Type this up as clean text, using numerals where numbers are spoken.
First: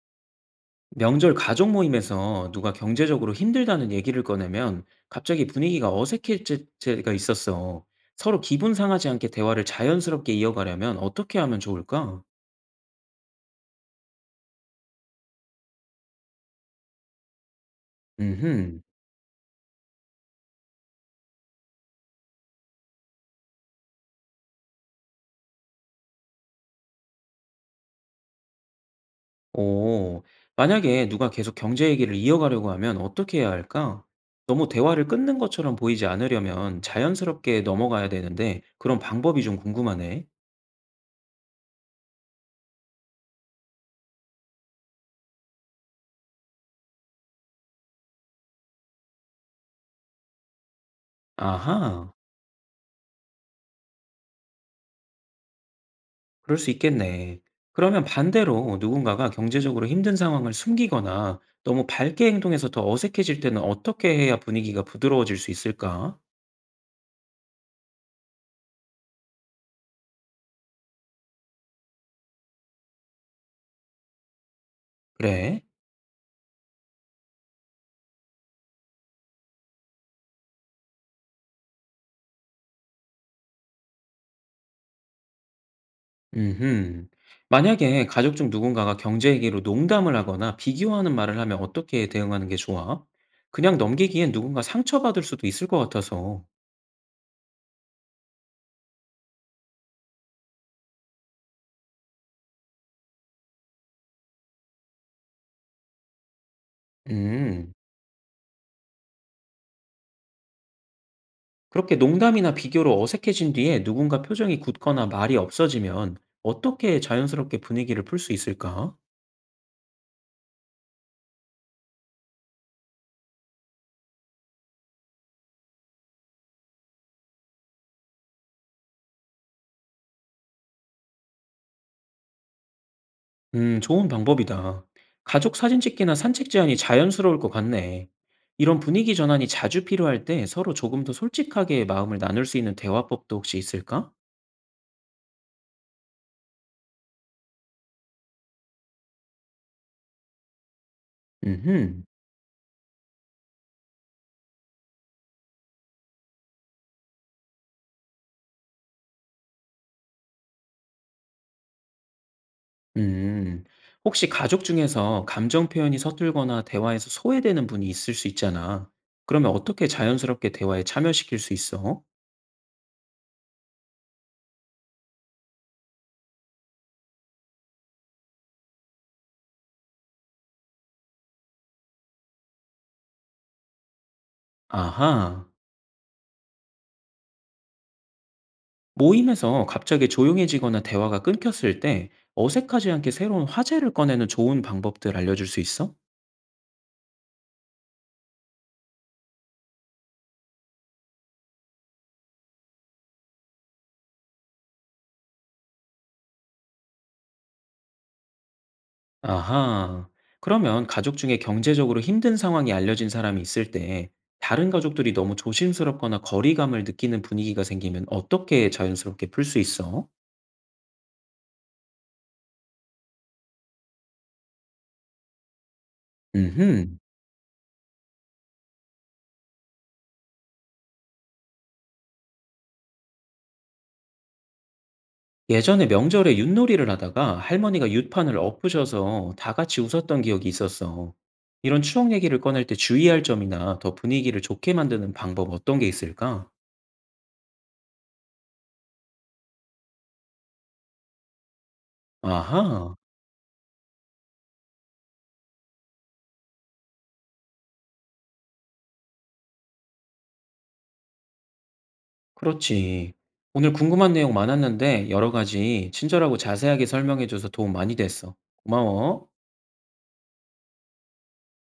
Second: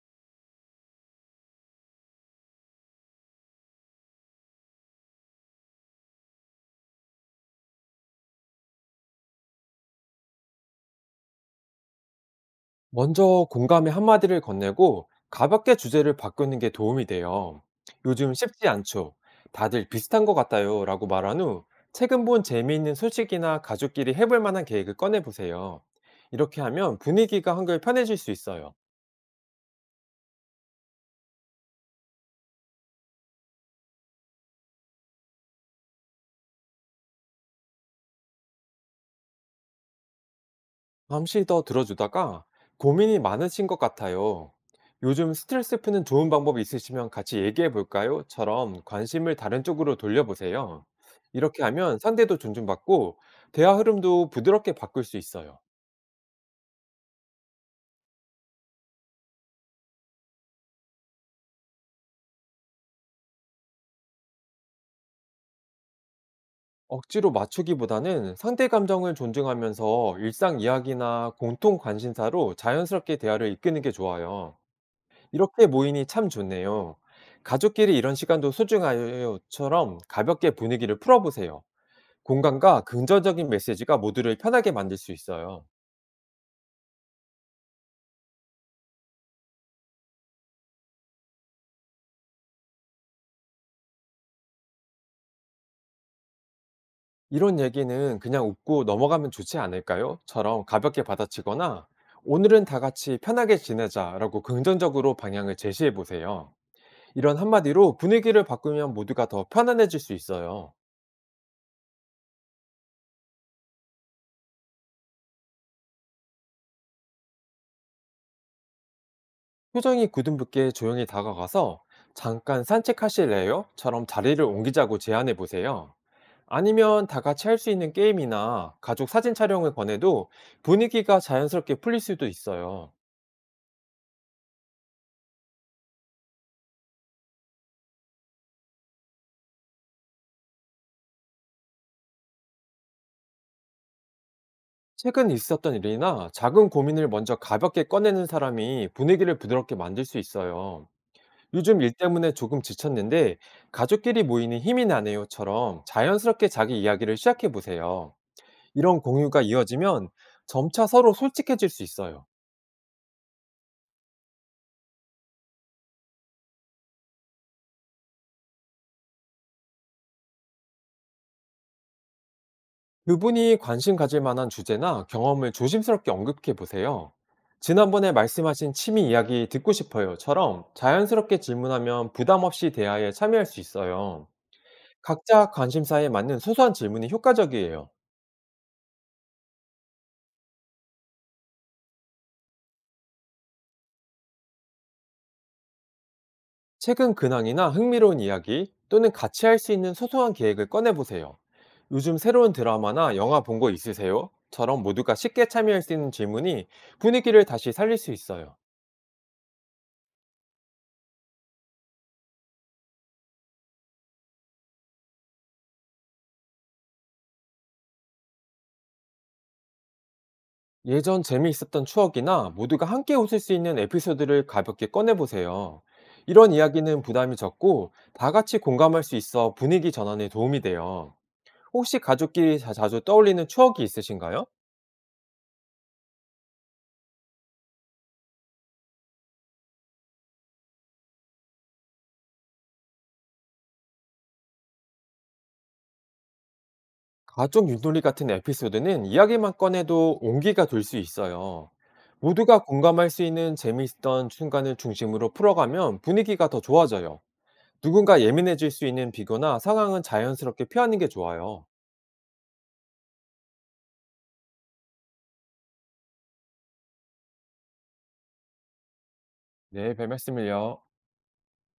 명절 가족 모임에서 누가 경제적으로 힘들다는 얘기를 꺼내면 갑자기 분위기가 어색해질 때가 있었어. 서로 기분 상하지 않게 대화를 자연스럽게 이어가려면 어떻게 하면 좋을까? 먼저 공감의 한마디를 건네고 가볍게 주제를 바꾸는 게 도움이 돼요. 요즘 쉽지 음흠. 않죠. 다들 비슷한 것 같아요. 라고 말한 후 최근 본 재미있는 소식이나 가족끼리 해볼 만한 계획을 꺼내보세요. 이렇게 하면 분위기가 한결 편해질 수 있어요. 오, 만약에 누가 계속 경제 얘기를 이어가려고 하면 어떻게 해야 할까? 너무 대화를 끊는 것처럼 보이지 않으려면 자연스럽게 넘어가야 되는데 그런 방법이 좀 궁금하네. 잠시 더 들어주다가 고민이 많으신 것 같아요. 요즘 스트레스 푸는 좋은 방법이 있으시면 같이 얘기해 볼까요? 처럼 관심을 다른 쪽으로 돌려보세요. 이렇게 하면 아하. 상대도 존중받고 대화 흐름도 부드럽게 바꿀 수 있어요. 그럴 수 있겠네. 그러면 반대로 누군가가 경제적으로 힘든 상황을 숨기거나 너무 밝게 행동해서 더 어색해질 때는 어떻게 해야 분위기가 부드러워질 수 있을까? 억지로 맞추기보다는 상대 감정을 존중하면서 일상 이야기나 공통 관심사로 자연스럽게 대화를 이끄는 게 좋아요. 그래? 이렇게 모이니 참 좋네요. 가족끼리 이런 시간도 소중하요처럼 가볍게 분위기를 풀어보세요. 공감과 긍정적인 메시지가 모두를 편하게 만들 수 있어요. 음, 만약에 가족 중 누군가가 경제 얘기로 농담을 하거나 비교하는 말을 하면 어떻게 대응하는 게 좋아? 그냥 넘기기엔 누군가 상처받을 수도 있을 것 같아서. "이런 얘기는 그냥 웃고 넘어가면 좋지 않을까요? 처럼 가볍게 받아치거나 "오늘은 다 같이 편하게 지내자."라고 긍정적으로 방향을 제시해 보세요. 이런 음. 한마디로 분위기를 바꾸면 모두가 더 편안해질 수 있어요. 그렇게 농담이나 비교로 어색해진 뒤에 누군가 표정이 굳거나 말이 없어지면 어떻게 자연스럽게 분위기를 풀 수 있을까? 표정이 굳은 붓게 조용히 다가가서 "잠깐 산책하실래요?"처럼 자리를 옮기자고 제안해 보세요. 아니면 다 같이 할 수 있는 게임이나 가족 사진 촬영을 권해도 분위기가 자연스럽게 풀릴 수도 있어요. 좋은 방법이다. 가족 사진 찍기나 산책 제안이 자연스러울 것 같네. 이런 분위기 전환이 자주 필요할 때 서로 조금 더 솔직하게 마음을 나눌 수 있는 대화법도 혹시 있을까? 최근 있었던 일이나 작은 고민을 먼저 가볍게 꺼내는 사람이 분위기를 부드럽게 만들 수 있어요. 요즘 일 음, 때문에 조금 지쳤는데 가족끼리 모이는 힘이 나네요처럼 자연스럽게 자기 이야기를 시작해 보세요. 이런 공유가 이어지면 점차 서로 솔직해질 수 있어요. 음. 혹시 가족 중에서 감정 표현이 서툴거나 대화에서 소외되는 분이 있을 수 있잖아. 그러면 어떻게 자연스럽게 대화에 참여시킬 수 있어? 그분이 관심 가질 만한 주제나 경험을 조심스럽게 언급해 보세요. 지난번에 말씀하신 취미 이야기 듣고 싶어요.처럼 자연스럽게 질문하면 부담 없이 대화에 참여할 수 있어요. 아하. 각자 관심사에 맞는 소소한 질문이 효과적이에요. 모임에서 갑자기 조용해지거나 대화가 끊겼을 때 어색하지 않게 새로운 화제를 꺼내는 좋은 방법들 알려줄 수 있어? 최근 근황이나 흥미로운 이야기 또는 같이 할 수 있는 소소한 계획을 꺼내보세요. 요즘 새로운 드라마나 영화 본 거 있으세요? 처럼 모두가 쉽게 참여할 수 있는 질문이 분위기를 다시 살릴 수 있어요. 아하. 그러면 가족 중에 경제적으로 힘든 상황이 알려진 사람이 있을 때 다른 가족들이 너무 조심스럽거나 거리감을 느끼는 분위기가 생기면 어떻게 자연스럽게 풀 수 있어? 예전 재미있었던 추억이나 모두가 함께 웃을 수 있는 에피소드를 가볍게 꺼내보세요. 이런 음흠. 이야기는 부담이 적고 다 같이 공감할 수 있어 분위기 전환에 도움이 돼요. 혹시 가족끼리 자주 떠올리는 추억이 있으신가요? 예전에 명절에 윷놀이를 하다가 할머니가 윷판을 엎으셔서 다 같이 웃었던 기억이 있었어. 이런 추억 얘기를 꺼낼 때 주의할 점이나 더 분위기를 좋게 만드는 방법 어떤 게 있을까? 가족 윷놀이 같은 에피소드는 이야기만 꺼내도 온기가 돌 수 있어요. 모두가 아하. 공감할 수 있는 재미있던 순간을 중심으로 풀어가면 분위기가 더 좋아져요. 누군가 예민해질 수 있는 비교나 상황은 자연스럽게 피하는 게 좋아요. 그렇지. 오늘 궁금한 내용 많았는데 여러 가지 친절하고 자세하게 설명해줘서 도움 많이 됐어. 고마워. 네, 별 말씀을요.